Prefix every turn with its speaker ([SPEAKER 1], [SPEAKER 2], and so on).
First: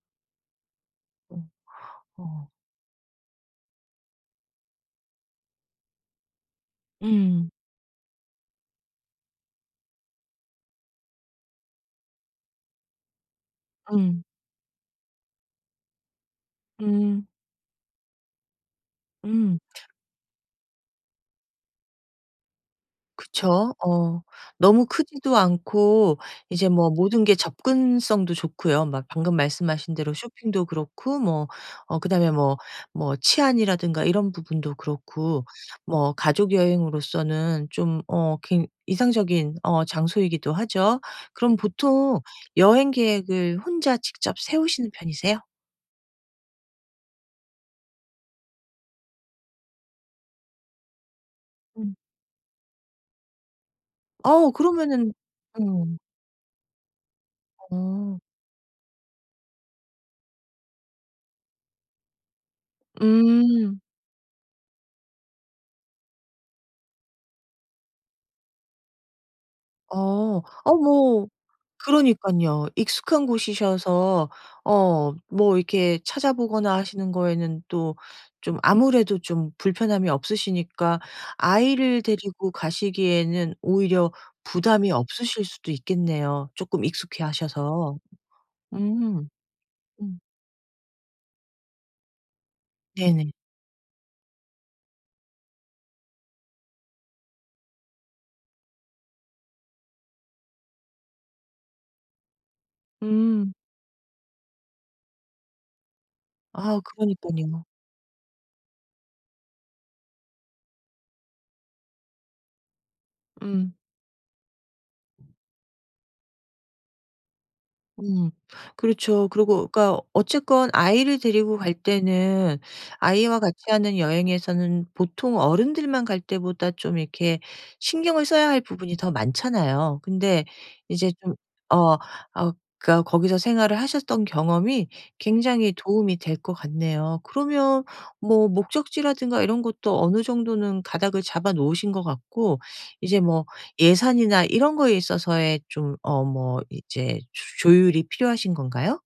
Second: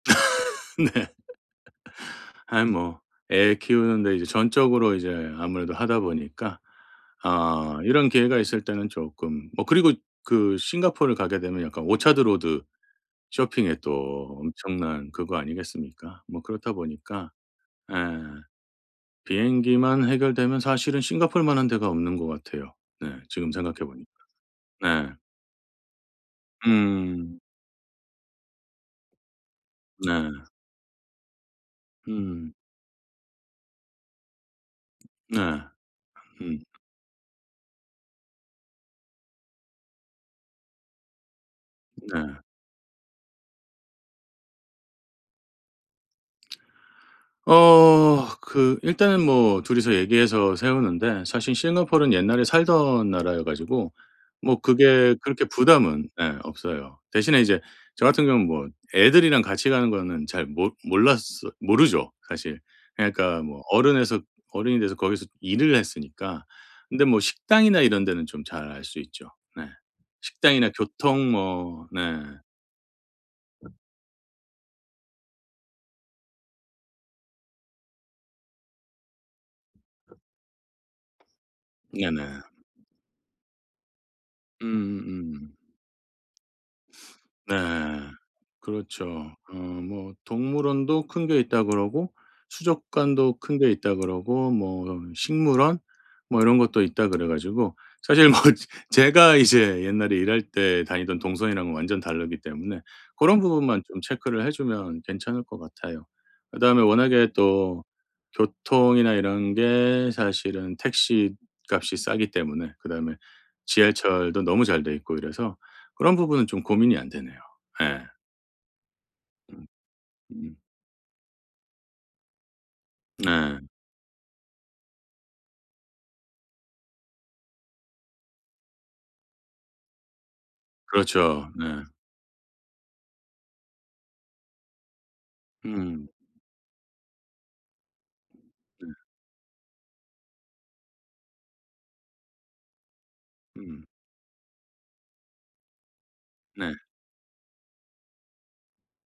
[SPEAKER 1] 네.
[SPEAKER 2] 음. 어.
[SPEAKER 1] 아이 뭐 애 키우는데 이제 전적으로 이제 아무래도 하다 보니까
[SPEAKER 2] 음.
[SPEAKER 1] 어 이런 기회가 있을 때는 쪼끔 뭐 그리고 그 싱가포르를 가게 되면 약간 오차드 로드 쇼핑에
[SPEAKER 2] 음.
[SPEAKER 1] 또 엄청난 그거 아니겠습니까? 뭐 그렇다
[SPEAKER 2] 음.
[SPEAKER 1] 보니까 예
[SPEAKER 2] 음.
[SPEAKER 1] 비행기만 해결되면 사실은 싱가포르만한 데가 없는 것 같아요 네 지금
[SPEAKER 2] 그쵸.
[SPEAKER 1] 생각해 보니까.
[SPEAKER 2] 어 너무
[SPEAKER 1] 네.
[SPEAKER 2] 크지도 않고 이제 뭐 모든 게
[SPEAKER 1] 음.
[SPEAKER 2] 접근성도 좋고요. 막 방금 말씀하신 대로
[SPEAKER 1] 네.
[SPEAKER 2] 쇼핑도 그렇고 뭐 어 그다음에
[SPEAKER 1] 음.
[SPEAKER 2] 뭐 뭐 치안이라든가 이런 부분도
[SPEAKER 1] 네.
[SPEAKER 2] 그렇고 뭐
[SPEAKER 1] 음.
[SPEAKER 2] 가족여행으로서는 좀 어 굉 이상적인 어 장소이기도 하죠. 그럼 보통
[SPEAKER 1] 네.
[SPEAKER 2] 여행 계획을 혼자 직접 세우시는 편이세요?
[SPEAKER 1] 어 그 일단은 뭐 둘이서 얘기해서 세우는데 사실
[SPEAKER 2] 음.
[SPEAKER 1] 싱가포르는 옛날에 살던 나라여 가지고
[SPEAKER 2] 아오
[SPEAKER 1] 뭐
[SPEAKER 2] 그러면은
[SPEAKER 1] 그게 그렇게
[SPEAKER 2] 응.
[SPEAKER 1] 부담은 네 없어요. 대신에 이제 저
[SPEAKER 2] 응.
[SPEAKER 1] 같은 경우는 뭐 애들이랑 같이 가는 거는 잘 못 몰랐어 모르죠 사실. 그러니까 뭐
[SPEAKER 2] 음.
[SPEAKER 1] 어른에서 어른이 돼서 거기서 일을 했으니까. 근데 뭐 식당이나 이런 데는 좀 잘 알 수 있죠. 네
[SPEAKER 2] 어.
[SPEAKER 1] 식당이나
[SPEAKER 2] 어 뭐
[SPEAKER 1] 교통 뭐 네.
[SPEAKER 2] 그러니깐요. 익숙한 곳이셔서 어 뭐 이렇게 찾아보거나 하시는 거에는 또 좀 아무래도 좀 불편함이 없으시니까 아이를
[SPEAKER 1] 네네.
[SPEAKER 2] 데리고 가시기에는 오히려 부담이 없으실
[SPEAKER 1] 음음음.
[SPEAKER 2] 수도 있겠네요 쪼끔
[SPEAKER 1] 네
[SPEAKER 2] 익숙해하셔서. 음
[SPEAKER 1] 그렇죠. 어 뭐
[SPEAKER 2] 음.
[SPEAKER 1] 동물원도 큰 게 있다 그러고
[SPEAKER 2] 네네.
[SPEAKER 1] 수족관도 큰 게 있다 그러고 뭐 식물원 뭐 이런 것도 있다 그래 가지고 사실 뭐 제가 이제 옛날에 일할 때 다니던 동선이랑은 완전 다르기 때문에 그런
[SPEAKER 2] 음.
[SPEAKER 1] 부분만 좀 체크를 해 주면 괜찮을 것 같아요. 그다음에
[SPEAKER 2] 아우
[SPEAKER 1] 워낙에
[SPEAKER 2] 그러니깐요.
[SPEAKER 1] 또 교통이나 이런 게 사실은 택시값이 싸기 때문에 그다음에
[SPEAKER 2] 음.
[SPEAKER 1] 지하철도 너무 잘 돼 있고 이래서 그런 부분은 좀 고민이 안 되네요. 예.
[SPEAKER 2] 음 그렇죠.
[SPEAKER 1] 음.
[SPEAKER 2] 그러고 그러니까
[SPEAKER 1] 음.
[SPEAKER 2] 어쨌건 아이를 데리고 갈 때는 아이와 같이
[SPEAKER 1] 네.
[SPEAKER 2] 하는 여행에서는 보통 어른들만 갈 때보다 좀 이렇게 신경을 써야 할 부분이 더 많잖아요. 근데 이제 좀
[SPEAKER 1] 그렇죠. 네.
[SPEAKER 2] 어 어 그러니까 거기서 생활을 하셨던 경험이 굉장히
[SPEAKER 1] 음.
[SPEAKER 2] 도움이 될 것 같네요. 그러면 뭐
[SPEAKER 1] 네.
[SPEAKER 2] 목적지라든가 이런 것도 어느 정도는 가닥을 잡아 놓으신 것 같고 이제 뭐
[SPEAKER 1] 음.
[SPEAKER 2] 예산이나 이런 거에 있어서의 좀 어 뭐
[SPEAKER 1] 네.
[SPEAKER 2] 이제 조 조율이 필요하신 건가요?